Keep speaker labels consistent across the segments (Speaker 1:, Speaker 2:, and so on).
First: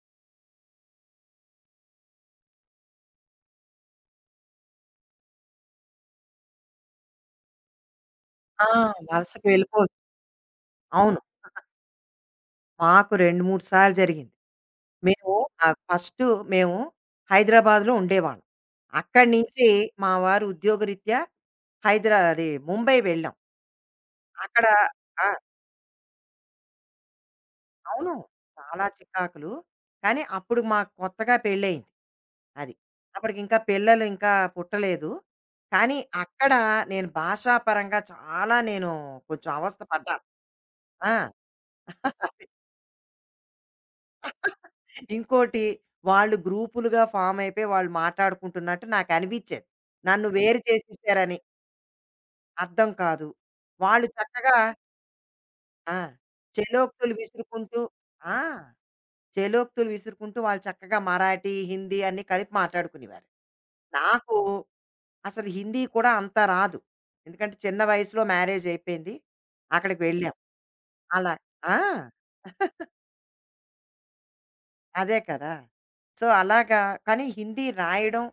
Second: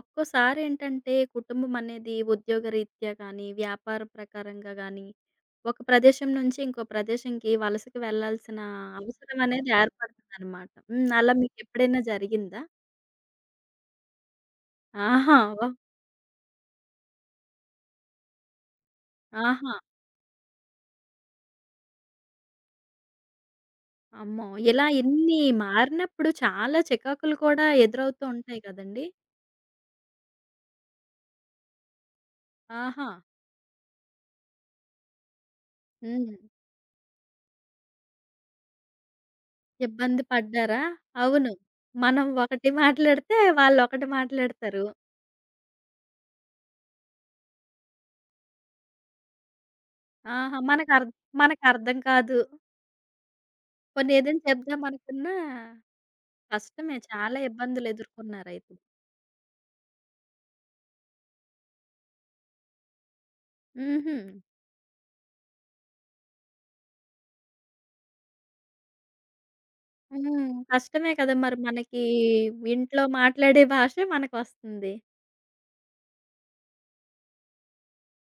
Speaker 1: ఒక్కోసారి ఏంటంటే కుటుంబం అనేది ఉద్యోగరీత్యా కానీ, వ్యాపార ప్రకారంగా గానీ, ఒక ప్రదేశం నుంచి ఇంకో ప్రదేశంకి వలసకి వెళ్ళాల్సిన
Speaker 2: ఆ!
Speaker 1: అవసరం
Speaker 2: వలసకి
Speaker 1: అనేది
Speaker 2: వెళ్ళిపోవచ్చు.
Speaker 1: ఏర్పడుతుందనమాట. హ్మ్.
Speaker 2: అవును.
Speaker 1: అలా మీకెప్పుడైనా జరిగిందా?
Speaker 2: మాకు 2, 3 సార్లు జరిగింది. మేము
Speaker 1: ఆహా! ఓహ్!
Speaker 2: ఫస్టు మేము హైదరాబాద్‌లో ఉండేవాళ్ళం. అక్కడి నుంచి
Speaker 1: ఆహా!
Speaker 2: మా వారు ఉద్యోగరీత్యా హైదరా అది ముంబై వెళ్ళాం.
Speaker 1: అమ్మో!
Speaker 2: అక్కడ
Speaker 1: ఇలా
Speaker 2: ఆ!
Speaker 1: ఇన్ని మారినప్పుడు చాలా చికాకులు కూడా
Speaker 2: అవును.
Speaker 1: ఎదురవుతూ ఉంటాయి
Speaker 2: చాలా
Speaker 1: కదండీ!
Speaker 2: చికాకులు. కానీ అప్పుడు మాకు కొత్తగా పెళ్ళయింది. అది.
Speaker 1: ఆహా!
Speaker 2: అప్పటికింకా పిల్లలు ఇంకా పుట్టలేదు. కానీ
Speaker 1: హ్మ్.
Speaker 2: అక్కడ నేను భాషాపరంగా చాలా కొంచెం అవస్థ
Speaker 1: ఇబ్బంది
Speaker 2: పడ్డాను.
Speaker 1: పడ్డారా? అవును. మనం
Speaker 2: ఆ!
Speaker 1: ఒకటి మాట్లాడితే వాళ్ళొకటి మాట్లాడతారు.
Speaker 2: ఇంకోటి, వాళ్ళు గ్రూపులుగా ఫామ్ అయిపోయి వాళ్ళు మాట్లాడుకుంటున్నట్టు నాకు అనిపించేది. నన్ను
Speaker 1: ఆహా!
Speaker 2: వేరు చేసేసారని
Speaker 1: మనకర్థం కాదు.
Speaker 2: అర్థం కాదు. వాళ్ళు
Speaker 1: పోనీ ఏదైనా
Speaker 2: చక్కగా
Speaker 1: చెప్దామనుకున్నా
Speaker 2: ఆ!
Speaker 1: కష్టమే.
Speaker 2: చెలోక్తులు
Speaker 1: చాలా
Speaker 2: విసురుకుంటూ ఆ!
Speaker 1: ఇబ్బందులెదుర్కొన్నారైతే.
Speaker 2: చెలోక్తులు విసురుకుంటూ వాళ్ళు చక్కగా మరాఠీ, హిందీ అన్నీ కలిపి మాట్లాడుకునేవారు.
Speaker 1: హుహు.
Speaker 2: నాకు అసలు హిందీ కూడా అంత రాదు. ఎందుకంటే చిన్న వయసులో మ్యారేజ్ అయిపోయింది. అక్కడికి
Speaker 1: హ్మ్.
Speaker 2: వెళ్ళాం.
Speaker 1: కష్టమే
Speaker 2: అలా
Speaker 1: కదా! మరి
Speaker 2: ఆ!
Speaker 1: మనకి ఇంట్లో మాట్లాడే భాషే మనకొస్తుంది.
Speaker 2: అదే కదా! సో, అలాగా, కానీ హిందీ రాయడం,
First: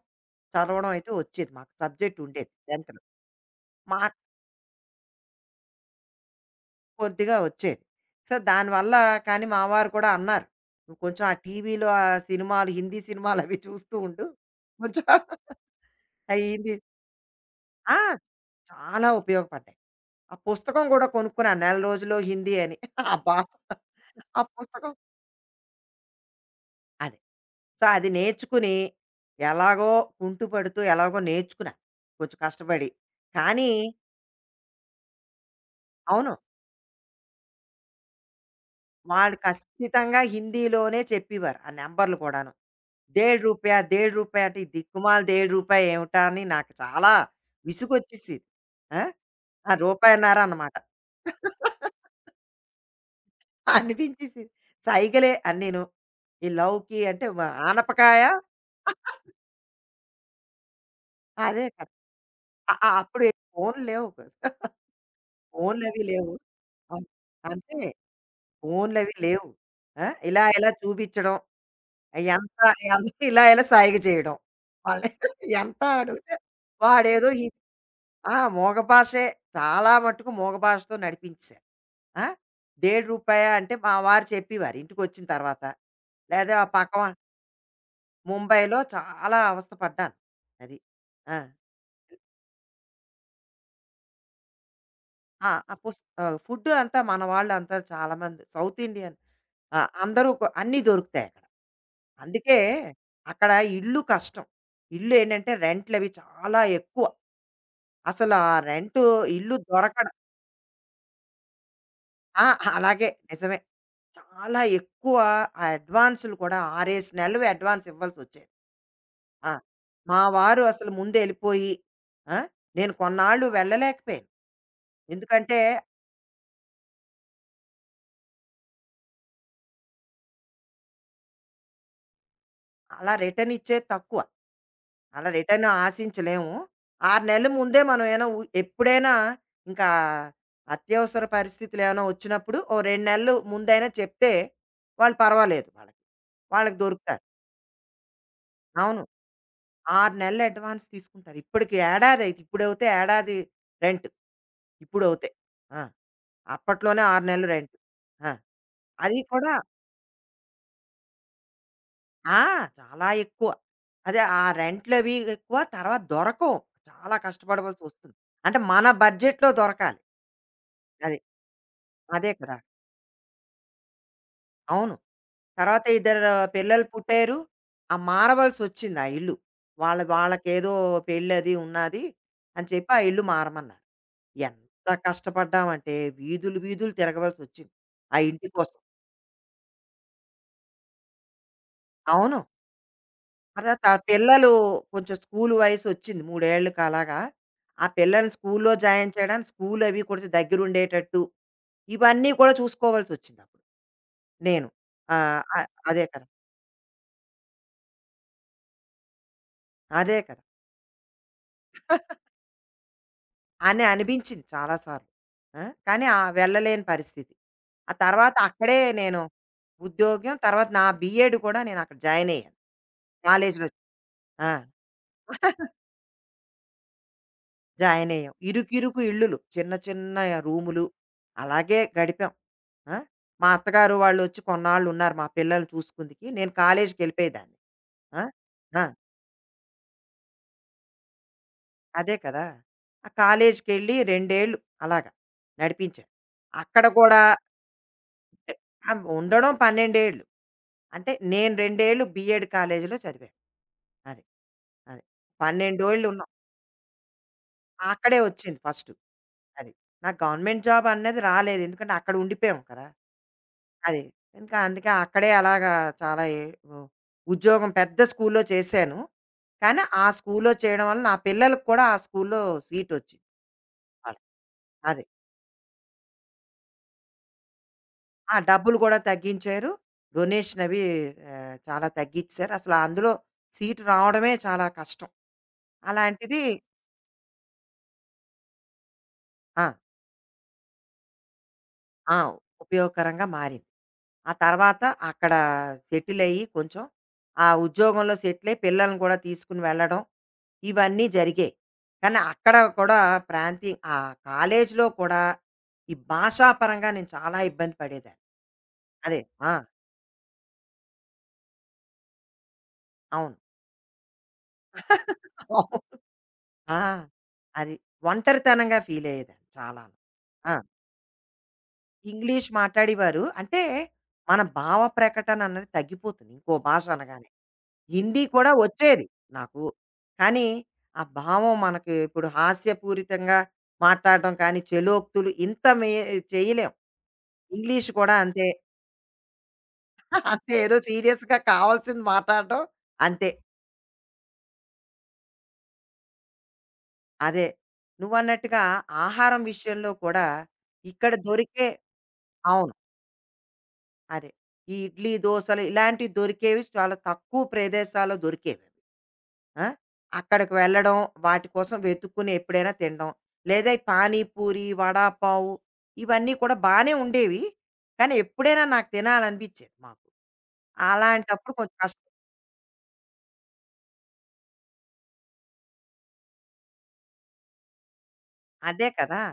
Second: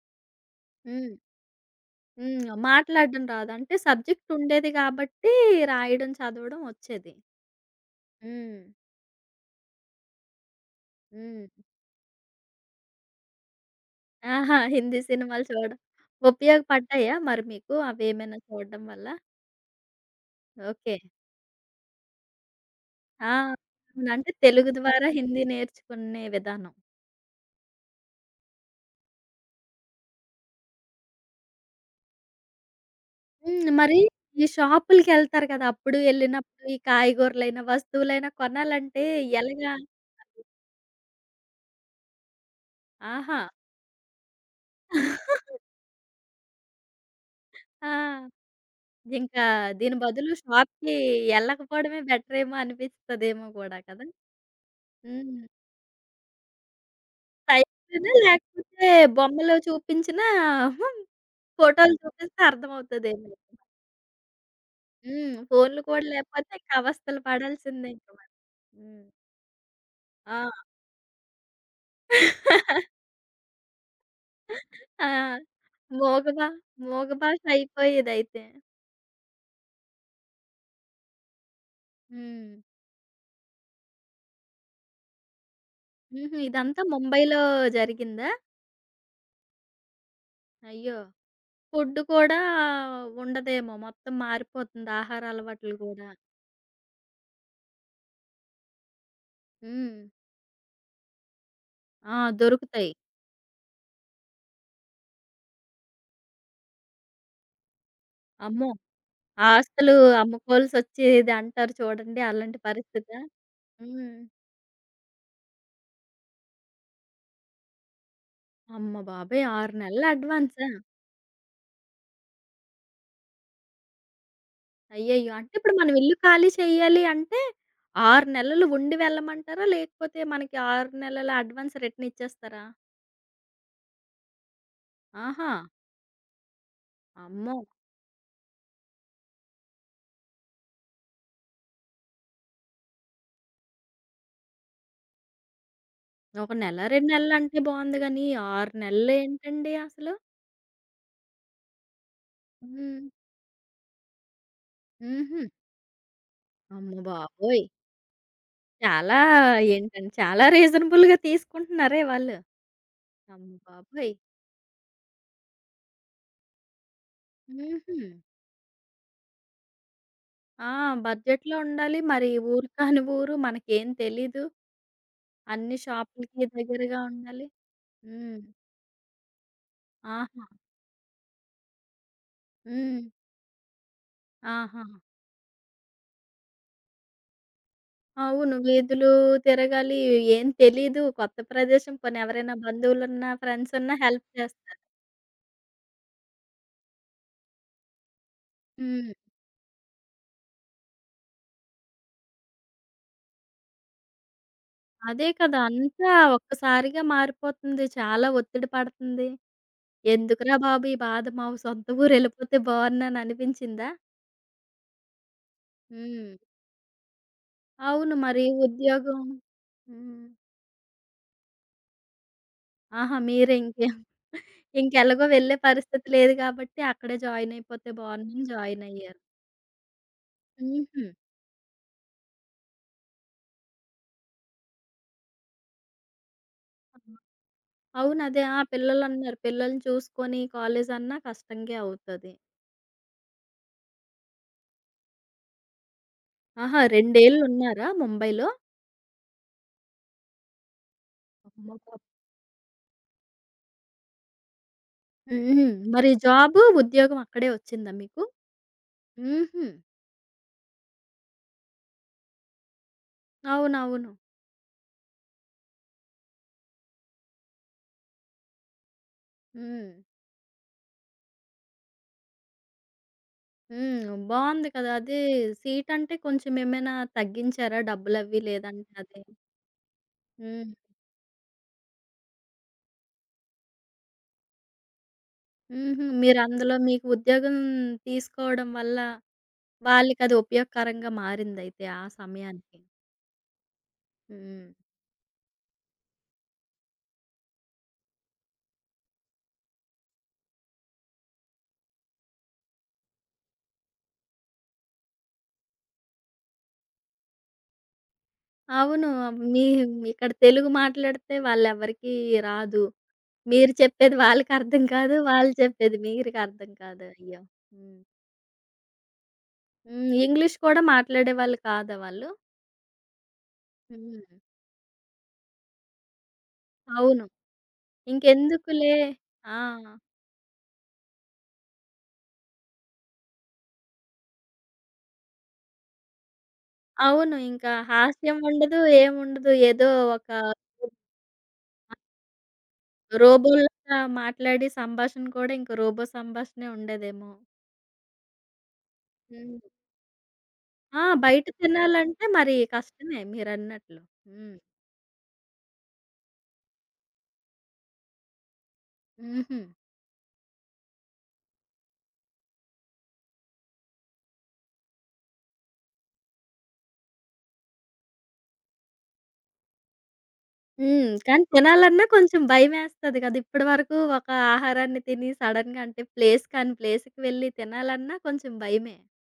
Speaker 2: చదవడం అయితే
Speaker 1: హ్మ్.
Speaker 2: వచ్చేది మాకు. సబ్జెక్ట్ ఉండేది
Speaker 1: హ్మ్.
Speaker 2: 10థ్.
Speaker 1: మాట్లాడడం రాదు. అంటే
Speaker 2: మాకు
Speaker 1: సబ్జెక్ట్ ఉండేది కాబట్టి రాయడం, చదవడం వచ్చేది.
Speaker 2: కొద్దిగా వచ్చేది. సో,
Speaker 1: హ్మ్.
Speaker 2: దానివల్ల కానీ మా వారు కూడా అన్నారు, "నువ్వు కొంచెం ఆ
Speaker 1: హ్మ్.
Speaker 2: టీవీలో ఆ సినిమాలు, హిందీ సినిమాలవి చూస్తూ ఉండు.
Speaker 1: ఆహా! హిందీ
Speaker 2: కొంచెం
Speaker 1: సినిమాలు చూడడం
Speaker 2: ఆ హిందీ."
Speaker 1: ఉపయోగపడ్డాయా మరి మీకు
Speaker 2: ఆ!
Speaker 1: అవేమైనా చూడడం వల్ల?
Speaker 2: చాలా ఉపయోగపడ్డాయి. ఆ పుస్తకం
Speaker 1: ఓకే.
Speaker 2: కూడా కొనుక్కున్నాను 'నెల రోజుల్లో హిందీ' అని. ఆ
Speaker 1: ఆ!
Speaker 2: భాష,
Speaker 1: అంటే
Speaker 2: ఆ
Speaker 1: తెలుగు
Speaker 2: పుస్తకం,
Speaker 1: ద్వారా హిందీ నేర్చుకునే విధానం.
Speaker 2: అదే. సో, అది నేర్చుకుని ఎలాగో, కుంటుపడుతూ ఎలాగో నేర్చుకున్నాను కొంచెం కష్టపడి.
Speaker 1: హ్మ్.
Speaker 2: కానీ
Speaker 1: మరి ఈ షాపులకెళ్తారు కదా! అప్పుడు
Speaker 2: అవును,
Speaker 1: ఎళ్ళినప్పుడు ఈ కాయగూరలైనా, వస్తువులైనా కొనాలంటే
Speaker 2: వాళ్ళు
Speaker 1: ఎలాగా?
Speaker 2: ఖచ్చితంగా హిందీలోనే చెప్పేవారు ఆ నంబర్లు కూడాను.
Speaker 1: ఆహా!
Speaker 2: డేఢ్ రూపాయ, డేఢ్ రూపాయ అంటే ఈ దిక్కుమాలిన రూ. 1.50 ఏమిటా అని నాకు చాలా
Speaker 1: ఆ!
Speaker 2: విసుగొచ్చేసేది. ఆ!
Speaker 1: ఇంకా
Speaker 2: ఆ
Speaker 1: దీని బదులు
Speaker 2: రూపాయన్నర అనమాట.
Speaker 1: షాప్‌కి ఎళ్ళకపోవడమే బెటరేమో అనిపిస్తదేమో గూడా కదా!
Speaker 2: అనిపించేసేది. సైగలే
Speaker 1: హ్మ్.
Speaker 2: అన్నీను. ఈ లౌకి అంటే
Speaker 1: సైట్‌లోనా
Speaker 2: ఆనపకాయ.
Speaker 1: లేకపోతే బొమ్మలు చూపించినా
Speaker 2: అదే కదా!
Speaker 1: ఫోటోలు చూపిస్తే
Speaker 2: అ అ అప్పుడు
Speaker 1: అర్థమవుతదేమో.
Speaker 2: ఫోన్లు లేవు కదా!
Speaker 1: హ్మ్. ఫోన్‌లు
Speaker 2: ఫోన్లవి
Speaker 1: కూడా
Speaker 2: లేవు.
Speaker 1: లేపోతే ఇంక
Speaker 2: అం
Speaker 1: అవస్థలు
Speaker 2: అంతే.
Speaker 1: పడాల్సిందే ఇంక మరి. హ్మ్.
Speaker 2: ఫోన్లవి లేవు. ఆ! ఇలా ఇలా చూపించడం, ఎంత
Speaker 1: ఆ!
Speaker 2: ఎంత ఇలా ఇలా సైగ చేయడం.
Speaker 1: ఆ!
Speaker 2: వాళ్ళని ఎంత
Speaker 1: మోగ
Speaker 2: అడిగితే
Speaker 1: భా మోగ
Speaker 2: వాడేదో
Speaker 1: భాష
Speaker 2: ఈ ఆ!
Speaker 1: అయిపోయేదైతే.
Speaker 2: మగ భాషే. చాలా మట్టుకు మగ భాషతో నడిపించేశారు. ఆ!
Speaker 1: హ్మ్.
Speaker 2: డేఢ్ రూపాయా అంటే మా వారు చెప్పేవారు ఇంటికొచ్చిన తర్వాత.
Speaker 1: హుహు.
Speaker 2: లేదా
Speaker 1: ఇదంతా
Speaker 2: పక్కన
Speaker 1: ముంబైలో జరిగిందా?
Speaker 2: ముంబైలో చాలా అవస్థ పడ్డాను. అది.
Speaker 1: అయ్యో!
Speaker 2: ఆ!
Speaker 1: ఫుడ్ కూడా ఉండదేమో మొత్తం మారిపోతుంది ఆహార
Speaker 2: ఆ! ఆ!
Speaker 1: అలవాట్లు గూడా.
Speaker 2: ఫుడ్ అంతా మన వాళ్ళంతా చాలా మంది సౌత్ ఇండియన్. ఆ!
Speaker 1: హ్మ్.
Speaker 2: అందరూ అన్నీ దొరుకుతాయక్కడ.
Speaker 1: ఆ!
Speaker 2: అందుకే
Speaker 1: దొరుకుతాయి.
Speaker 2: అక్కడ ఇల్లు కష్టం. ఇల్లేంటంటే రెంట్లవి చాలా ఎక్కువ. అసలు ఆ
Speaker 1: అమ్మో!
Speaker 2: రెంటు, ఇల్లు
Speaker 1: ఆస్తులు
Speaker 2: దొరకడం.
Speaker 1: అమ్ముకోవాల్సొచ్చేది అంటారు చూడండి
Speaker 2: ఆ!
Speaker 1: అలాంటి
Speaker 2: అలాగే
Speaker 1: పరిస్థితా?
Speaker 2: నిజమే.
Speaker 1: హ్మ్.
Speaker 2: చాలా ఎక్కువ ఆ అడ్వాన్సులు కూడా 6, 7 నెలలు అడ్వాన్స్ ఇవ్వాల్సొచ్చేది.
Speaker 1: అమ్మ బాబోయ్!
Speaker 2: ఆ!
Speaker 1: 6 నెలల
Speaker 2: మా వారు
Speaker 1: అడ్వాన్సా?
Speaker 2: అసలు ముందెళ్ళిపోయి ఆ! నేను కొన్నాళ్ళు వెళ్ళలేకపోయాను.
Speaker 1: అయ్యయ్యో!
Speaker 2: ఎందుకంటే
Speaker 1: అంటే ఇప్పుడు మనం ఇల్లు ఖాళీ చేయాలి అంటే 6 నెలలు ఉండి వెళ్ళమంటారా? లేకపోతే మనకి 6 నెలల అడ్వాన్స్ రిటర్న్ ఇచ్చేస్తారా?
Speaker 2: అలా రిటర్న్ ఇచ్చేది తక్కువ. అలా
Speaker 1: ఆహా!
Speaker 2: రిటర్న్ ఆశించలేము. 6 నెలల
Speaker 1: అమ్మో!
Speaker 2: ముందే మనం ఏమైనా ఎప్పుడైనా ఇంకా అత్యవసర పరిస్థితులేమైనా వచ్చినప్పుడు ఓ 2 నెలలు ముందైనా చెప్తే వాళ్ళు పర్వాలేదు వాళ్ళకి.
Speaker 1: ఒక
Speaker 2: వాళ్ళకి
Speaker 1: నెల, 2
Speaker 2: దొరుకుతారు.
Speaker 1: నెలలంటే బావుంది గానీ 6
Speaker 2: అవును.
Speaker 1: నెలలేంటండి అసలు?
Speaker 2: 6 నెలలు అడ్వాన్స్ తీసుకుంటారు. ఇప్పటికి ఏడాది అయి ఇప్పుడవుతే
Speaker 1: హ్మ్.
Speaker 2: ఏడాది రెంట్. ఇప్పుడవుతే.
Speaker 1: హుహు.
Speaker 2: ఆ!
Speaker 1: అమ్మ
Speaker 2: అప్పట్లోనే 6 నెలలు
Speaker 1: బాబోయ్!
Speaker 2: రెంట్. ఆ!
Speaker 1: చాలా
Speaker 2: అది కూడా
Speaker 1: ఏంటండి చాలా రీజనబుల్‌గా తీసుకుంటున్నారే వాళ్ళు.
Speaker 2: ఆ! చాలా ఎక్కువ.
Speaker 1: అమ్మ బాబోయ్!
Speaker 2: అదే ఆ రెంట్‌లవి ఎక్కువ. తర్వాత దొరకవు. చాలా
Speaker 1: హుహు.
Speaker 2: కష్టపడవలసొస్తుంది. అంటే మన బడ్జెట్‌లో దొరకాలి.
Speaker 1: ఆ!
Speaker 2: అది.
Speaker 1: బడ్జెట్‌లో ఉండాలి.
Speaker 2: అదే
Speaker 1: మరి
Speaker 2: కదా!
Speaker 1: ఊరు కాని ఊరు, మనకేం తెలీదు.
Speaker 2: అవును.
Speaker 1: అన్ని
Speaker 2: తర్వాత ఇద్దరు
Speaker 1: షాపులకి
Speaker 2: పిల్లలు
Speaker 1: దగ్గరగా
Speaker 2: పుట్టారు.
Speaker 1: ఉండాలి.
Speaker 2: ఆ
Speaker 1: హ్మ్.
Speaker 2: మారవలసొచ్చింది ఆ ఇల్లు. వాళ్ళ
Speaker 1: ఆహా!
Speaker 2: వాళ్ళకేదో పెళ్ళది ఉన్నాది అని చెప్పి ఆ
Speaker 1: హ్మ్.
Speaker 2: ఇల్లు మారమన్నారు.
Speaker 1: ఆహా!
Speaker 2: ఎంత కష్టపడ్డామంటే వీధులు, వీధులు తిరగవలసొచ్చింది ఆ ఇంటి
Speaker 1: అవును.
Speaker 2: కోసం.
Speaker 1: వీధులు తిరగాలి. ఏం తెలీదు. కొత్త ప్రదేశం పోనీ
Speaker 2: అవును.
Speaker 1: ఎవరైనా బంధువులున్నా,
Speaker 2: ఆ తర్వాత ఆ
Speaker 1: ఫ్రెండ్సున్నా హెల్ప్
Speaker 2: పిల్లలు
Speaker 1: చేస్తారు.
Speaker 2: కొంచెం స్కూలు వయసొచ్చింది. మూడేళ్ళకి అలాగా. ఆ పిల్లల్ని స్కూల్లో
Speaker 1: హ్మ్.
Speaker 2: జాయిన్ చేయడానికి స్కూలవి కొంచెం దగ్గరుండేటట్టు, ఇవన్నీ కూడా చూసుకోవాల్సొచ్చిందప్పుడు నేను.
Speaker 1: అదే
Speaker 2: ఆహ్, అ
Speaker 1: కదా!
Speaker 2: అదే
Speaker 1: అంతా
Speaker 2: కదా!
Speaker 1: ఒక్కసారిగా మారిపోతుంది. చాలా ఒత్తిడి పడుతుంది.
Speaker 2: అదే కదా!
Speaker 1: ఎందుకురా బాబు ఈ బాధ! మా సొంత ఊరెళ్ళిపోతే
Speaker 2: అని
Speaker 1: బావున్నాననిపించిందా?
Speaker 2: అనిపించింది చాలా సార్లు. ఆ! కానీ ఆ
Speaker 1: హ్మ్.
Speaker 2: వెళ్ళలేని పరిస్థితి. ఆ
Speaker 1: అవును.
Speaker 2: తర్వాత
Speaker 1: మరి
Speaker 2: అక్కడే
Speaker 1: ఉద్యోగం
Speaker 2: నేను
Speaker 1: హ్మ్.
Speaker 2: ఉద్యోగం, తర్వాత నా బీఎడ్ కూడా నేనక్కడ జాయినయ్యాను.
Speaker 1: ఆహా! మీరే
Speaker 2: కాలేజీలో.
Speaker 1: ఇంకే
Speaker 2: ఆ!
Speaker 1: ఇంకెలాగో వెళ్ళే పరిస్థితి లేదు కాబట్టి అక్కడే జాయిన్ అయిపోతే
Speaker 2: జాయినయ్యాం.
Speaker 1: బావుండని జాయిన్
Speaker 2: ఇరుకిరుకు
Speaker 1: అయ్యారు.
Speaker 2: ఇల్లులు. చిన్న చిన్న రూములు.
Speaker 1: హుహు.
Speaker 2: అలాగే గడిపాం. ఆ! మా అత్తగారు వాళ్ళొచ్చి కొన్నాళ్ళున్నారు మా పిల్లల్ని చూసుకుందుకి. నేను కాలేజీకెళ్ళిపోయేదాన్ని.
Speaker 1: అవును.
Speaker 2: ఆ!
Speaker 1: అదే. ఆ!
Speaker 2: ఆ!
Speaker 1: పిల్లలన్నారు. పిల్లల్ని చూసుకొని కాలేజన్నా కష్టంగే
Speaker 2: అదే
Speaker 1: అవుతది.
Speaker 2: కదా! ఆ కాలేజీకెళ్ళి 2 ఏళ్ళు అలాగా నడిపించాను.
Speaker 1: ఆహా!
Speaker 2: అక్కడ
Speaker 1: 2
Speaker 2: కూడా
Speaker 1: ఏళ్లున్నారా ముంబైలో?
Speaker 2: ఉండడం 12 ఏళ్ళు. అంటే నేను
Speaker 1: అమ్మ
Speaker 2: 2 ఏళ్ళు
Speaker 1: బాబోయ్!
Speaker 2: బీఎడ్ కాలేజీలో చదివాను. అది. అది.
Speaker 1: హుహు.
Speaker 2: 12 ఏళ్ళు
Speaker 1: మరి
Speaker 2: ఉన్నాం.
Speaker 1: జాబు, ఉద్యోగం అక్కడే వచ్చిందా
Speaker 2: అక్కడే
Speaker 1: మీకు?
Speaker 2: వచ్చింది ఫస్టు.
Speaker 1: హుహు.
Speaker 2: అది. నాకు గవర్నమెంట్ జాబ్ అనేది రాలేదు. ఎందుకంటే అక్కడ ఉండిపోయాం కదా! అది.
Speaker 1: అవునవును.
Speaker 2: ఇంకా అందుకే అక్కడే అలాగా చాలా ఏ ఉ ఉద్యోగం పెద్ద స్కూల్‌లో చేశాను. కానీ
Speaker 1: హ్మ్.
Speaker 2: ఆ స్కూల్‌లో చేయడం వల్ల నా పిల్లలకి కూడా ఆ స్కూల్‌లో సీటొచ్చింది.
Speaker 1: హ్మ్.
Speaker 2: వాళ్ళకి.
Speaker 1: బావుంది కదా!
Speaker 2: అది.
Speaker 1: అదే సీటంటే కొంచెం ఏమైనా తగ్గించారా
Speaker 2: ఆ!
Speaker 1: డబ్బులవి?
Speaker 2: డబ్బులు
Speaker 1: లేదంటే
Speaker 2: గూడా
Speaker 1: అదే
Speaker 2: తగ్గించారు. డొనేషన్
Speaker 1: హ్మ్.
Speaker 2: అవి చాలా తగ్గిచ్చారు. అసల అందులో సీటు రావడమే చాలా కష్టం.
Speaker 1: హుహు.
Speaker 2: అలాంటిది.
Speaker 1: మీరందులో మీకు ఉద్యోగం తీసుకోవడం వల్ల
Speaker 2: ఆ!
Speaker 1: వాళ్ళకది ఉపయోగకరంగా మారిందయితే ఆ
Speaker 2: ఆ!
Speaker 1: సమయానికి.
Speaker 2: ఉపయోగకరంగా మారింది. ఆ
Speaker 1: హ్మ్.
Speaker 2: తర్వాత అక్కడ సెటిలయ్యి కొంచెం ఆ ఉద్యోగంలో సెటిలై పిల్లల్ని కూడా తీసుకొని వెళ్ళడం, ఇవన్నీ జరిగాయి. కానీ అక్కడ కూడా ప్రాంతీ ఆ కాలేజీలో కూడా ఈ భాషాపరంగా నేను చాలా ఇబ్బంది పడేదాన్ని.
Speaker 1: అవును.
Speaker 2: అదే. ఆ!
Speaker 1: మీ ఇక్కడ తెలుగు మాట్లాడితే వాళ్ళెవ్వరికీ రాదు.
Speaker 2: అవును.
Speaker 1: మీరు చెప్పేది వాళ్ళకర్థం కాదు. వాళ్ళు చెప్పేది మీకు అర్థం
Speaker 2: ఆ!
Speaker 1: కాదు. అయ్యో!
Speaker 2: అది.
Speaker 1: హ్మ్.
Speaker 2: ఒంటరితనంగా ఫీలయ్యేదాన్ని చాలాను.
Speaker 1: హ్మ్.
Speaker 2: ఆ!
Speaker 1: ఇంగ్లీష్ కూడా మాట్లాడేవాళ్ళు కాదా వాళ్ళు?
Speaker 2: ఇంగ్లీష్ మాట్లాడేవారు. అంటే,
Speaker 1: హ్మ్.
Speaker 2: మన భావ ప్రకటన అన్నది తగ్గిపోతుంది ఇంకో భాష
Speaker 1: అవును.
Speaker 2: అనగానే. హిందీ కూడా
Speaker 1: ఇంకెందుకులే
Speaker 2: వచ్చేది
Speaker 1: ఆ!
Speaker 2: నాకు. కానీ, ఆ భావం మనకి ఇప్పుడు హాస్యపూరితంగా మాట్లాడడం కానీ, చెలోక్తులు ఇంత మే చేయలేం.
Speaker 1: అవును. ఇంకా
Speaker 2: ఇంగ్లీష్ కూడా
Speaker 1: హాస్యం
Speaker 2: అంతే.
Speaker 1: ఉండదు. ఏముండదు. ఏదో ఒక
Speaker 2: అంతే, ఏదో సీరియస్‌గా కావాల్సింది మాట్లాడడం. అంతే.
Speaker 1: రోబోలాగా మాట్లాడి సంభాషణ కూడా ఇంక రోబో సంభాషణే ఉండేదేమో!
Speaker 2: అదే. నువ్వన్నట్టుగా ఆహారం
Speaker 1: హ్మ్.
Speaker 2: విషయంలో కూడా
Speaker 1: ఆ!
Speaker 2: ఇక్కడ
Speaker 1: బయట
Speaker 2: దొరికే,
Speaker 1: తినాలంటే మరి
Speaker 2: అవును,
Speaker 1: కష్టమే మీరన్నట్లు.
Speaker 2: అదే.
Speaker 1: హ్మ్.
Speaker 2: ఈ ఇడ్లీ, దోసలు ఇలాంటివి దొరికేవి చాలా తక్కువ ప్రదేశాల్లో దొరికేవి అవి.
Speaker 1: హుహు.
Speaker 2: ఆ! అక్కడికి వెళ్ళడం, వాటి కోసం వెతుక్కుని ఎప్పుడైనా తినడం. లేదా ఈ పానీపూరి, వడాపావు ఇవన్నీ కూడా బానే ఉండేవి. కానీ ఎప్పుడైనా నాకు తినాలనిపించేది మాకు.
Speaker 1: హ్మ్. కానీ
Speaker 2: అలాంటప్పుడు కొంచెం కష్టం.
Speaker 1: తినాలన్నా కొంచెం భయమేస్తది కదా! ఇప్పటి వరకు ఒక ఆహారాన్ని తిని సడెన్‌గా అంటే ప్లేస్ కాని ప్లేస్‌కి వెళ్లి తినాలన్నా కొంచెం
Speaker 2: అదే
Speaker 1: భయమే.
Speaker 2: కదా!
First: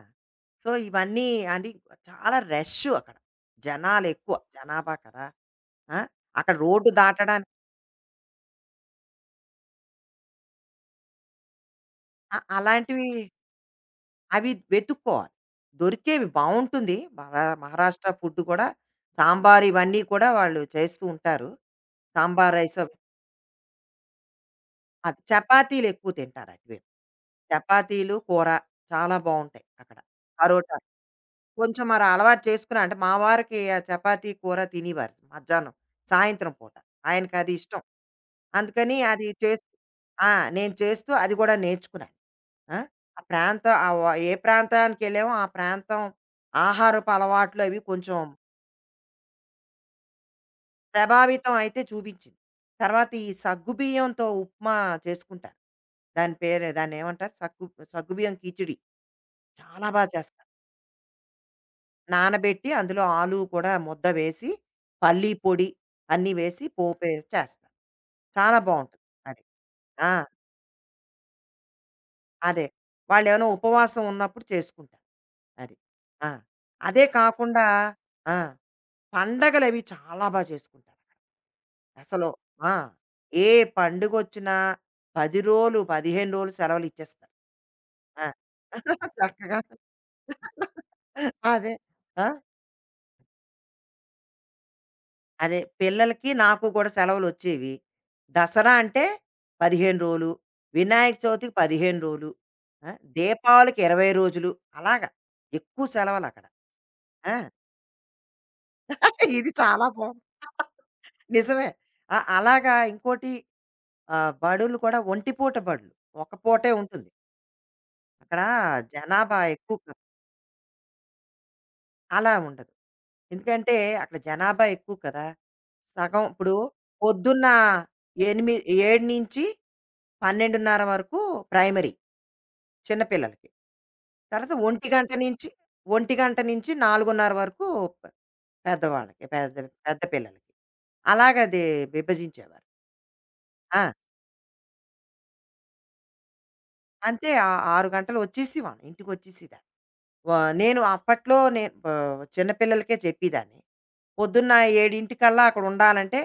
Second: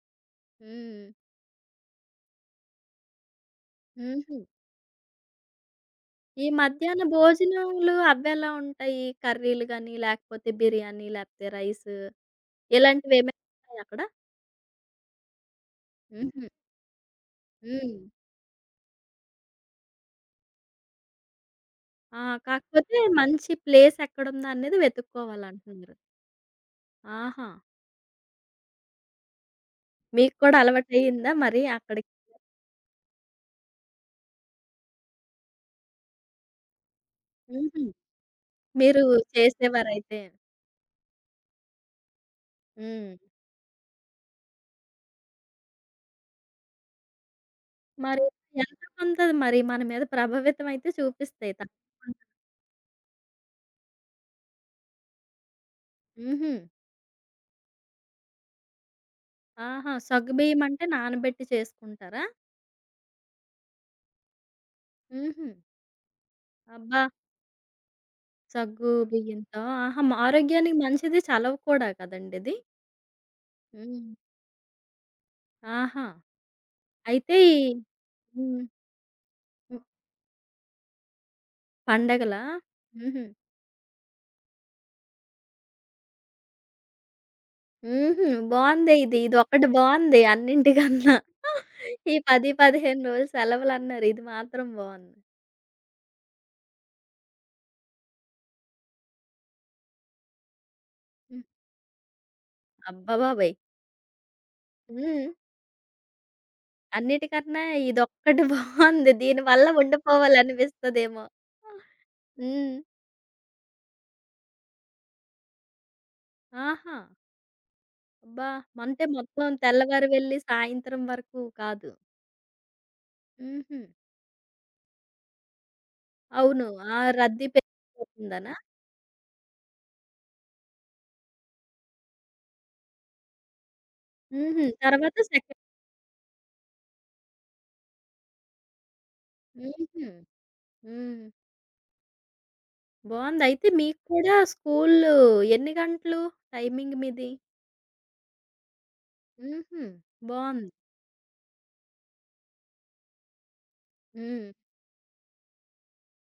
Speaker 2: సో,
Speaker 1: హ్మ్.
Speaker 2: ఇవన్నీ అని. చాలా రష్ అక్కడ. జనాలెక్కువ.
Speaker 1: హుహు.
Speaker 2: జనాభా కదా! ఆ!
Speaker 1: ఈ
Speaker 2: అక్కడ రోడ్డు
Speaker 1: మధ్యాహ్న
Speaker 2: దాటడానికి,
Speaker 1: భోజనాలు అవెలా ఉంటాయి? కర్రీలు గాని, లేకపోతే బిర్యానీ, లేకపోతే రైస్
Speaker 2: అలాంటివి
Speaker 1: ఇలాంటివేమైనా ఉంటాయా అక్కడ?
Speaker 2: అవి వెతుక్కోవాలి. దొరికేవి
Speaker 1: హుహు.
Speaker 2: బావుంటుంది.
Speaker 1: హ్మ్.
Speaker 2: మహారాష్ట్ర ఫుడ్ కూడా సాంబార్ ఇవన్నీ కూడా వాళ్ళు చేస్తూ ఉంటారు.
Speaker 1: ఆ!
Speaker 2: సాంబార్ రైస్ అవి.
Speaker 1: కాకపోతే మంచి ప్లేస్ ఎక్కడుందా అనేది
Speaker 2: అది, చపాతీలు
Speaker 1: వెతుక్కోవాలంటున్నారు.
Speaker 2: ఎక్కువ తింటారు అటువైపు.
Speaker 1: ఆహా!
Speaker 2: చపాతీలు, కూర చాలా బావుంటాయి అక్కడ.
Speaker 1: మీకు కూడా
Speaker 2: పరోటా.
Speaker 1: అలవాటయిందా మరి
Speaker 2: కొంచెం మరి
Speaker 1: అక్కడికి?
Speaker 2: అలవాటు చేసుకున్నా అంటే మా వారికి ఆ చపాతీ, కూర తినేవారు మధ్యాహ్నం, సాయంత్రం పూట. ఆయనకది ఇష్టం.
Speaker 1: హుహు.
Speaker 2: అందుకని
Speaker 1: మీరు
Speaker 2: అది చేస్తూ,
Speaker 1: చేసేవారైతే.
Speaker 2: ఆ! నేను చేస్తూ అది కూడా నేర్చుకున్నాను. ఆ?
Speaker 1: హ్మ్.
Speaker 2: ఆ ప్రాంతం ఆ ఏ ప్రాంతానికి వెళ్ళామో ఆ ప్రాంతం ఆహారపు అలవాట్లు అవి కొంచెం
Speaker 1: మరి ఎంతో కొంత మరి మన మీద ప్రభావితం అయితే
Speaker 2: ప్రభావితం
Speaker 1: చూపిస్తాయి
Speaker 2: అయితే
Speaker 1: తప్పకుండా.
Speaker 2: చూపించింది. తర్వాత ఈ సగ్గుబియ్యంతో ఉప్మా చేసుకుంటారు. దాని
Speaker 1: ఉహూ.
Speaker 2: పేరు, దాన్ని ఏమంటారు, సగ్గు, సగ్గుబియ్యం కిచిడి, చాలా
Speaker 1: ఆహా!
Speaker 2: బాగా
Speaker 1: సగ్గు
Speaker 2: చేస్తారు.
Speaker 1: బియ్యం అంటే నానబెట్టి చేసుకుంటారా?
Speaker 2: నానబెట్టి అందులో ఆలు కూడా ముద్ద వేసి, పల్లీ
Speaker 1: ఉహూ.
Speaker 2: పొడి అన్నీ వేసి
Speaker 1: అబ్బా!
Speaker 2: పోపే చేస్తారు. చాలా
Speaker 1: సగ్గు
Speaker 2: బాగుంటుంది. అది
Speaker 1: బియ్యంతో ఆహా!
Speaker 2: ఆ,
Speaker 1: మా ఆరోగ్యానికి మంచిది చలవ కూడా కదండీ ఇది.
Speaker 2: అదే, వాళ్ళు ఏమైనా ఉపవాసం
Speaker 1: హ్మ్.
Speaker 2: ఉన్నప్పుడు చేసుకుంటారు అది.
Speaker 1: ఆహా!
Speaker 2: ఆ, అదే
Speaker 1: అయితే
Speaker 2: కాకుండా
Speaker 1: ఈ హ్మ్. హ్మ్.
Speaker 2: పండగలవి చాలా చేసుకుంటారు. అసలు
Speaker 1: పండగలా?
Speaker 2: ఆ!
Speaker 1: హుహు.
Speaker 2: ఏ పండుగొచ్చినా 10 రోజులు, 15 రోజులు సెలవులిచ్చేస్తారు. ఆ!
Speaker 1: హుహు. బావుందే ఇది. ఇది
Speaker 2: చక్కగా,
Speaker 1: ఒకటి బావుంది అన్నింటికన్నా.
Speaker 2: అదే.
Speaker 1: ఈ
Speaker 2: ఆ!
Speaker 1: 10, 15 రోజులు సెలవులన్నారు. ఇది మాత్రం బావుంది.
Speaker 2: అదే. పిల్లలకి, నాకు గూడా సెలవులొచ్చేవి. దసరా అంటే 15 రోజులు, వినాయక
Speaker 1: హ్మ్.
Speaker 2: చవితికి 15 రోజులు, ఆ!
Speaker 1: అబ్బా బాబోయ్!
Speaker 2: దీపావళికి 20 రోజులు అలాగా.
Speaker 1: హ్మ్.
Speaker 2: ఎక్కువ సెలవులక్కడ. ఆ!
Speaker 1: అన్నిటికన్నా ఇదొక్కటి బావుంది.
Speaker 2: ఇది
Speaker 1: దీనివల్ల
Speaker 2: చాలా బావుంది.
Speaker 1: ఉండిపోవాలనిపిస్తదేమో.
Speaker 2: నిజమే. ఆ! అలాగా
Speaker 1: హ్మ్.
Speaker 2: ఇంకోటి. ఆ! బడులు కూడా ఒంటి పూట బడులు. ఒక పూటే
Speaker 1: ఆహా!
Speaker 2: ఉంటుంది. అక్కడ
Speaker 1: అబ్బా! అంటే
Speaker 2: జనాభా
Speaker 1: మొత్తం
Speaker 2: ఎక్కువ కదా!
Speaker 1: తెల్లవారి వెళ్లి సాయంత్రం వరకు కాదు.
Speaker 2: అలా ఉండదు. ఎందుకంటే
Speaker 1: హుహు.
Speaker 2: అక్కడ జనాభా ఎక్కువ కదా! సగం ఇప్పుడు
Speaker 1: అవును. ఆ!
Speaker 2: పొద్దున్న
Speaker 1: రద్దీ
Speaker 2: ఎనిమి
Speaker 1: పెరిగిపోతుందనా?
Speaker 2: 7-12:30 వరకు ప్రైమరీ చిన్న పిల్లలకి. తర్వాత
Speaker 1: హుహు.
Speaker 2: 1 గంట
Speaker 1: తర్వాత
Speaker 2: నుంచి
Speaker 1: సెకండ్
Speaker 2: 1 గంట నుంచి 4:30 వరకు పె పెద్దవాళ్ళకి, పెద్ద పెద్ద
Speaker 1: హుహు.
Speaker 2: పిల్లలకి.
Speaker 1: హ్మ్.
Speaker 2: అలాగ అది విభజించేవారు.
Speaker 1: బావుంది. అయితే
Speaker 2: ఆ!
Speaker 1: మీకు కూడా స్కూలు ఎన్ని గంటలు టైమింగ్
Speaker 2: అంతే
Speaker 1: మీది?
Speaker 2: ఆ 6 గంటలు వచ్చేసేవాళ్ళం. ఇంటికొచ్చేసేదాన్ని.
Speaker 1: హుహు.
Speaker 2: వ
Speaker 1: బావుంది.
Speaker 2: నేను అప్పట్లో చిన్న పిల్లలకే చెప్పేదాన్ని.
Speaker 1: హ్మ్.
Speaker 2: పొద్దున్న 7:00కల్లా అక్కడ ఉండాలంటే,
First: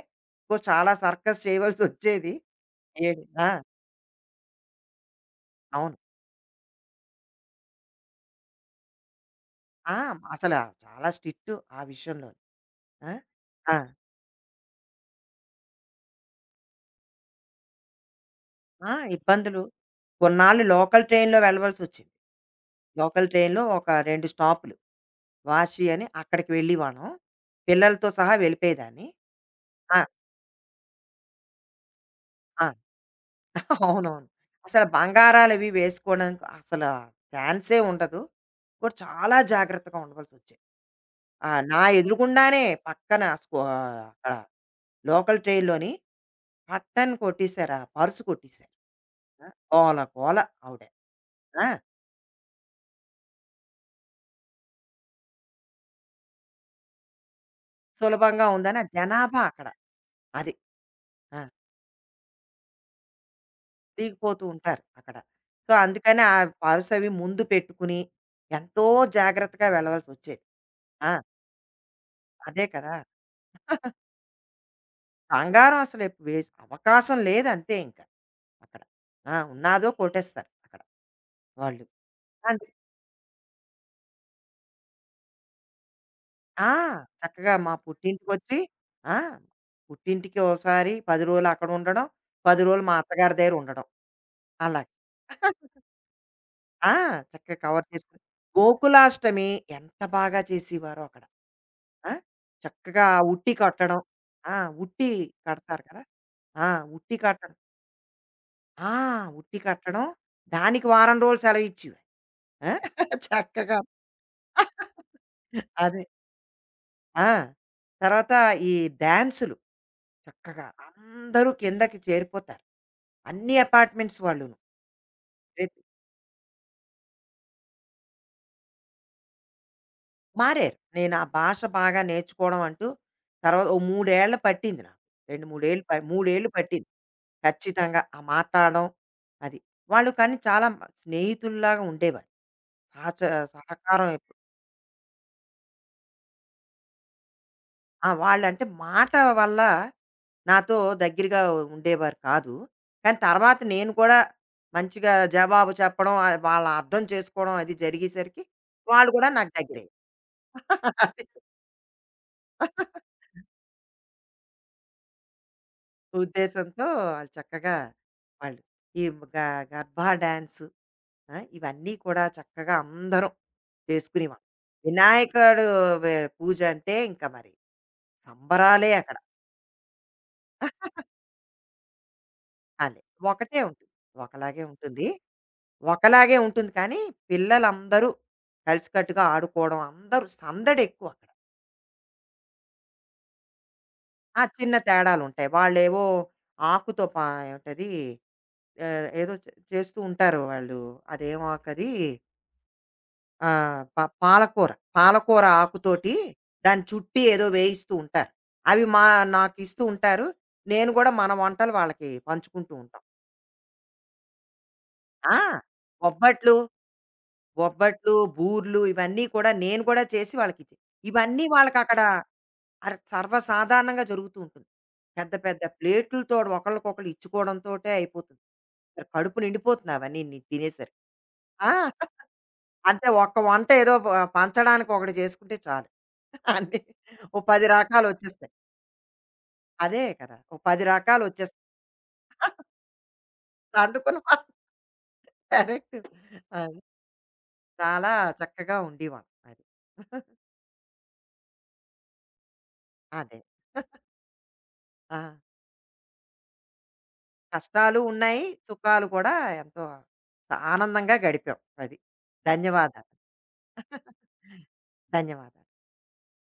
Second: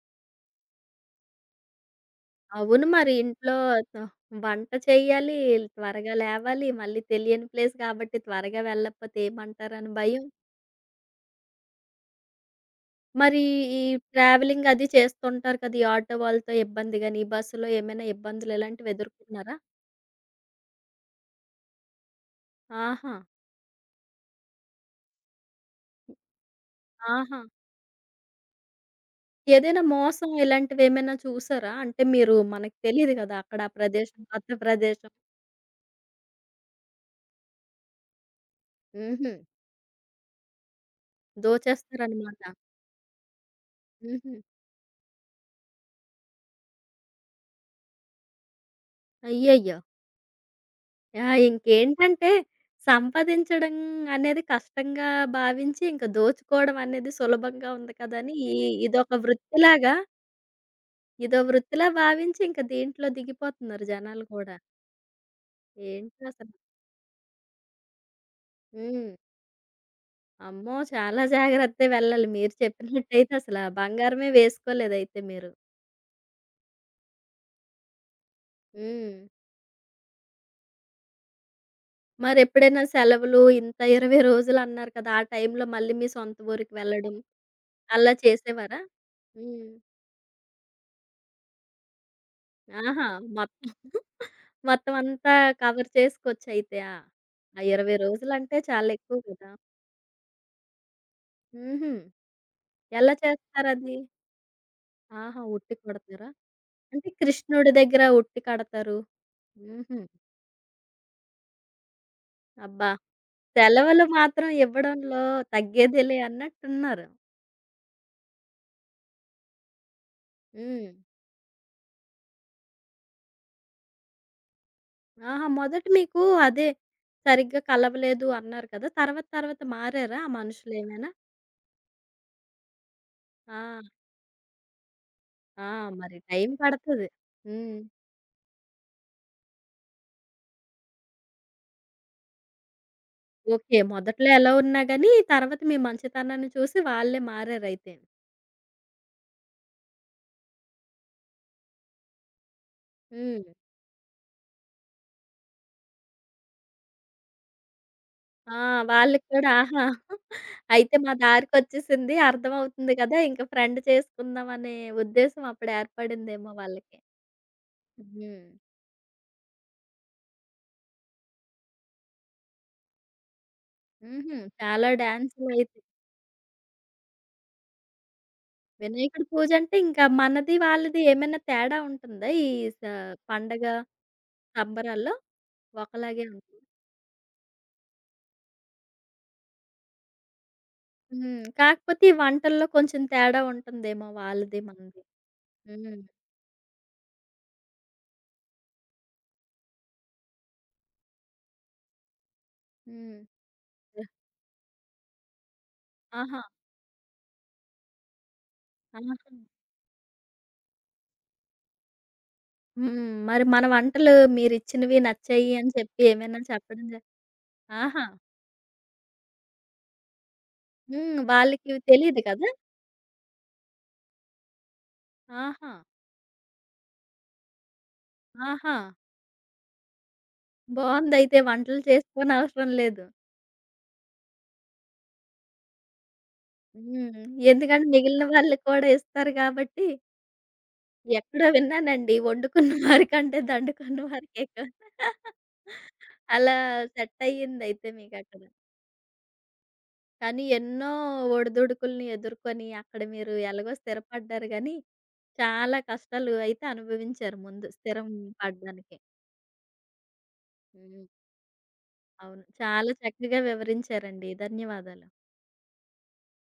Speaker 2: ఓ చాలా సర్కస్ చేయవలసొచ్చేది.
Speaker 1: అవును మరి.
Speaker 2: 7. ఆ!
Speaker 1: ఇంట్లో త వంట చెయ్యాలి,
Speaker 2: అవును.
Speaker 1: త్వరగా లేవాలి, మళ్ళీ తెలియని ప్లేస్ కాబట్టి త్వరగా వెళ్ళకపోతే ఏమంటారని
Speaker 2: ఆ!
Speaker 1: భయం.
Speaker 2: అసల చాలా స్ట్రిక్టు ఆ విషయంలో. ఆ!
Speaker 1: మరి
Speaker 2: ఆ!
Speaker 1: ఈ ట్రావెలింగ్ అది చేస్తుంటారు కదా! ఈ ఆటో వాళ్ళతో ఇబ్బంది గాని, ఈ బస్సులో ఏమైనా ఇబ్బందులు
Speaker 2: ఆ!
Speaker 1: ఇలాంటివి ఎదుర్కొన్నారా?
Speaker 2: ఇబ్బందులు. కొన్నాళ్ళు లోకల్ ట్రైన్‌లో వెళ్ళవలసొచ్చింది.
Speaker 1: ఆహా!
Speaker 2: లోకల్ ట్రైన్‌లో ఒక 2 స్టాపులు. వాషి అని అక్కడికి వెళ్ళేవాళ్ళం.
Speaker 1: ఆహా!
Speaker 2: పిల్లలతో సహా వెళ్ళిపోయేదాన్ని.
Speaker 1: ఏదైనా
Speaker 2: ఆ!
Speaker 1: మోసం ఇలాంటివేమైనా చూసారా? అంటే మీరు
Speaker 2: ఆ!
Speaker 1: మనకు తెలీదు కదా! అక్కడ ఆ ప్రదేశం,
Speaker 2: అవునవును.
Speaker 1: కొత్త
Speaker 2: అసలు
Speaker 1: ప్రదేశం.
Speaker 2: బంగారాలవి వేసుకోవడానికి అసలు ఛాన్సే ఉండదు. ఇంకోటి
Speaker 1: హుహు.
Speaker 2: చాలా జాగ్రత్తగా ఉండవలసొచ్చేది. ఆ! నా
Speaker 1: దోచేస్తారనమాట.
Speaker 2: ఎదురుగుండానే పక్కన అక్కడ
Speaker 1: హుహు.
Speaker 2: లోకల్ ట్రైన్‌లోని పట్టని కొట్టేశారు. ఆ పర్స్ కొట్టేశారు. ఆ!
Speaker 1: అయ్యయ్యో!
Speaker 2: గోల గోల ఆవిడ.
Speaker 1: ఆ!
Speaker 2: ఆ!
Speaker 1: ఇంకేంటంటే సంపాదించడం అనేది కష్టంగా భావించి, ఇంక దోచుకోవడం అనేది సులభంగా ఉంది కదని
Speaker 2: సులభంగా
Speaker 1: ఈ
Speaker 2: ఉందని ఆ
Speaker 1: ఇదొక
Speaker 2: జనాభా అక్కడ.
Speaker 1: వృత్తిలాగా,
Speaker 2: అది.
Speaker 1: ఇదో
Speaker 2: ఆ!
Speaker 1: వృత్తిలా భావించి ఇంక దీంట్లో దిగిపోతున్నారు జనాలు
Speaker 2: దిగిపోతూ
Speaker 1: కూడా.
Speaker 2: ఉంటారు అక్కడ. సో, అందుకని
Speaker 1: ఏంటో
Speaker 2: ఆ
Speaker 1: అసలు.
Speaker 2: పర్స్ అవి ముందు పెట్టుకుని ఎంతో
Speaker 1: హ్మ్.
Speaker 2: జాగ్రత్తగా వెళ్ళవలసొచ్చేది.
Speaker 1: అమ్మో!
Speaker 2: ఆ!
Speaker 1: చాలా జాగ్రత్తే వెళ్ళాలి. మీరు
Speaker 2: అదే కదా!
Speaker 1: చెప్పినట్టయితే అసలా బంగారమే వేసుకోలేదయితే మీరు.
Speaker 2: కంగారం అసలు ఎప్ వేస్ అవకాశం లేదంతే ఇంకా అక్కడ.
Speaker 1: హ్మ్.
Speaker 2: ఆ! ఉన్నాదో కొట్టేస్తారు అక్కడ వాళ్ళు. అంతే.
Speaker 1: మరెప్పుడైనా సెలవులు ఇంత 20 రోజులన్నారు కదా! ఆ టైంలో మళ్ళీ మీ సొంత
Speaker 2: ఆ!
Speaker 1: ఊరికి వెళ్ళడం
Speaker 2: చక్కగా మా
Speaker 1: అలా
Speaker 2: పుట్టింటికొచ్చి
Speaker 1: చేసేవారా?
Speaker 2: ఆ!
Speaker 1: హ్మ్.
Speaker 2: పుట్టింటికి ఓసారి 10 రోజులు అక్కడ ఉండడం, 10 రోజులు మా
Speaker 1: ఆహా!
Speaker 2: అత్తగారి దగ్గర
Speaker 1: మొత్తం
Speaker 2: ఉండడం. అలాగ.
Speaker 1: మొత్తం అంతా కవర్ చేసుకోవచ్చయితే.
Speaker 2: ఆ!
Speaker 1: ఆ!
Speaker 2: చక్కగా
Speaker 1: ఆ
Speaker 2: కవర్
Speaker 1: 20
Speaker 2: చేసుకుని
Speaker 1: రోజులంటే చాలా ఎక్కువ
Speaker 2: గోకులాష్టమి
Speaker 1: కదా!
Speaker 2: ఎంత బాగా చేసేవారో అక్కడ.
Speaker 1: హుహు.
Speaker 2: ఆ! చక్కగా
Speaker 1: ఎలా
Speaker 2: ఆ ఉట్టి
Speaker 1: చేస్తారది?
Speaker 2: కట్టడం. ఆ! ఉట్టి
Speaker 1: ఆహా! ఉట్టి
Speaker 2: కడతారు కదా!
Speaker 1: కొడతారా?
Speaker 2: ఆ!
Speaker 1: అంటే
Speaker 2: ఉట్టి కట్టడం.
Speaker 1: కృష్ణుడి దగ్గర ఉట్టి
Speaker 2: ఆ!
Speaker 1: కడతారు.
Speaker 2: ఉట్టి
Speaker 1: హుహు.
Speaker 2: కట్టడం. దానికి వారం రోజులు సెలవిచ్చేవారు. ఆ!
Speaker 1: అబ్బా!
Speaker 2: చక్కగా,
Speaker 1: సెలవులు మాత్రం ఇవ్వడంలో
Speaker 2: అదే.
Speaker 1: తగ్గేదేలే అన్నట్టున్నారు.
Speaker 2: ఆ! తర్వాత ఈ డాన్సులు. చక్కగా
Speaker 1: హ్మ్.
Speaker 2: అందరూ కిందకి చేరిపోతారు. అన్ని అపార్ట్‌మెంట్స్ వాళ్ళును.
Speaker 1: ఆహా!
Speaker 2: రేపు
Speaker 1: మొదట మీకు అదే సరిగ్గా కలవలేదు అన్నారు కదా! తర్వాత తర్వాత మారారా ఆ
Speaker 2: మారారు.
Speaker 1: మనుషులేమైనా?
Speaker 2: నేను ఆ భాష బాగా నేర్చుకోవడం అంటూ
Speaker 1: ఆ!
Speaker 2: తర్వాత ఓ 3 ఏళ్ళు పట్టింది నాకు. 2, 3
Speaker 1: ఆ!
Speaker 2: ఏళ్ళు ప
Speaker 1: మరి
Speaker 2: 3 ఏళ్ళు
Speaker 1: టైం
Speaker 2: పట్టింది.
Speaker 1: పడతది. హ్మ్.
Speaker 2: ఖచ్చితంగా ఆ మాట్లాడడం. అది. వాళ్ళు కానీ చాలా స్నేహితుల్లాగా ఉండేవారు. సహచ
Speaker 1: ఓకే.
Speaker 2: సహకారం.
Speaker 1: మొదట్లో ఎలా ఉన్నా గాని తర్వాత మీ మంచితనాన్ని చూసి వాళ్ళే మారారైతే.
Speaker 2: ఆ! వాళ్ళంటే మాట వల్ల నాతో దగ్గరగా ఉండేవారు కాదు. కానీ
Speaker 1: హ్మ్.
Speaker 2: తర్వాత నేను కూడా మంచిగా జవాబు చెప్పడం, వాళ్ళు అర్థం చేసుకోవడం అది జరిగేసరికి
Speaker 1: ఆ!
Speaker 2: వాళ్ళు
Speaker 1: వాళ్ళకి
Speaker 2: కూడా
Speaker 1: కూడా
Speaker 2: నాకు
Speaker 1: ఆహా!
Speaker 2: దగ్గరయ్యారు.
Speaker 1: అయితే మా
Speaker 2: అది
Speaker 1: దారికొచ్చేసింది అర్థమవుతుంది కదా! ఇంక ఫ్రెండ్ చేసుకుందాం అనే ఉద్దేశం అప్పుడు ఏర్పడిందేమో
Speaker 2: ఉద్దేశంతో
Speaker 1: వాళ్ళకి.
Speaker 2: వాళ్ళు చక్కగా,
Speaker 1: హ్మ్.
Speaker 2: వాళ్ళు ఈ గ గర్భా డాన్సు, ఆ! ఇవన్నీ కూడా చక్కగా అందరం
Speaker 1: హుహు.
Speaker 2: చేసుకునేవాళ్ళం.
Speaker 1: చాలా
Speaker 2: వినాయకుడు
Speaker 1: డాన్సులయితే.
Speaker 2: పూజ అంటే ఇంకా మరి సంబరాలే అక్కడ.
Speaker 1: వినాయకుడి పూజంటే ఇంకా మనది వాళ్ళది ఏమైనా తేడా ఉంటుందా? ఈ స
Speaker 2: అదే. ఒకటే
Speaker 1: పండగ
Speaker 2: ఉంటుంది. ఒకలాగే ఉంటుంది.
Speaker 1: సంబరాల్లో ఒకలాగే
Speaker 2: ఒకలాగే
Speaker 1: ఉంటుందా?
Speaker 2: ఉంటుంది కానీ పిల్లలందరూ కలిసికట్టుగా ఆడుకోవడం, అందరూ సందడి ఎక్కువ అక్కడ.
Speaker 1: హ్మ్. కాకపోతే ఈ వంటల్లో కొంచెం తేడా ఉంటుందేమో
Speaker 2: ఆ!
Speaker 1: వాళ్ళది
Speaker 2: చిన్న
Speaker 1: మనది.
Speaker 2: తేడాలు ఉంటాయి.
Speaker 1: హ్మ్.
Speaker 2: వాళ్ళేవో ఆకుతో పా ఏంటది, ఏదో చేస్తూ ఉంటారు వాళ్ళు. అదేం ఆకది?
Speaker 1: హ్మ్.
Speaker 2: ఆహ్, ప పాలకూర. పాలకూర ఆకుతోటి
Speaker 1: ఆహా!
Speaker 2: దాన్ని చుట్టి ఏదో వేయిస్తూ ఉంటారు. అవి మా,
Speaker 1: ఆహా!
Speaker 2: నాకిస్తూ ఉంటారు. నేను గూడా మన వంటలు వాళ్ళకి పంచుకుంటూ ఉంటాం.
Speaker 1: హ్మ్. మరి మన వంటలు మీరిచ్చినవి
Speaker 2: ఆ!
Speaker 1: నచ్చాయి అని చెప్పి ఏమైనా
Speaker 2: బొబ్బట్లు,
Speaker 1: చెప్పడం జ ఆహా!
Speaker 2: బొబ్బట్లు, బూర్లు ఇవన్నీ కూడా నేను కూడా చేసి వాళ్ళకిచ్చే,
Speaker 1: హ్మ్.
Speaker 2: ఇవన్నీ
Speaker 1: వాళ్ళకి
Speaker 2: వాళ్ళకక్కడ
Speaker 1: తెలీదు కదా!
Speaker 2: సర్వసాధారణంగా జరుగుతూ ఉంటుంది. పెద్ద పెద్ద
Speaker 1: ఆహా!
Speaker 2: ప్లేట్లుతో ఒకళ్ళకొకళ్ళు ఇచ్చుకోవడంతోటే అయిపోతుంది.
Speaker 1: ఆహా!
Speaker 2: మరి కడుపు నిండిపోతుంది అవన్నీని తినేసరికి.
Speaker 1: బావుందయితే
Speaker 2: ఆ!
Speaker 1: వంటలు చేసుకోనవసరం లేదు.
Speaker 2: అంటే ఒక్క వంట ఏదో పంచడానికి ఒకటి చేసుకుంటే చాలు. అన్నీ
Speaker 1: హ్మ్.
Speaker 2: ఓ 10
Speaker 1: ఎందుకంటే మిగిలిన
Speaker 2: రకాలొచ్చేస్తాయి.
Speaker 1: వాళ్ళు కూడా ఇస్తారు కాబట్టి
Speaker 2: అదే కదా! ఓ 10
Speaker 1: ఎక్కడో
Speaker 2: రకాలొచ్చేస్తాయి.
Speaker 1: విన్నానండి. వండుకున్న వారికంటే దండుకున్న
Speaker 2: వండుకున్న
Speaker 1: వారికే
Speaker 2: కరెక్ట్.
Speaker 1: ఎక్కువ.
Speaker 2: అది.
Speaker 1: అలా సెట్ అయ్యిందయితే
Speaker 2: చాలా
Speaker 1: మీకక్కడ.
Speaker 2: చక్కగా ఉండేవాళ్ళం అది.
Speaker 1: కానీ ఎన్నో ఒడిదుడుకుల్ని ఎదుర్కొని అక్కడ మీరు
Speaker 2: అదే.
Speaker 1: ఎలాగో స్థిరపడ్డారు గానీ
Speaker 2: ఆ!
Speaker 1: చాలా కష్టాలు అయితే అనుభవించారు ముందు
Speaker 2: కష్టాలు
Speaker 1: స్థిరం
Speaker 2: ఉన్నాయి.
Speaker 1: పడడానికి.
Speaker 2: సుఖాలు కూడా ఎంతో
Speaker 1: హ్మ్.
Speaker 2: ఆనందంగా గడిపాం. అది.
Speaker 1: అవును. చాలా
Speaker 2: ధన్యవాదాలు.
Speaker 1: చక్కగా వివరించారండి. ధన్యవాదాలు.
Speaker 2: ధన్యవాదాలు.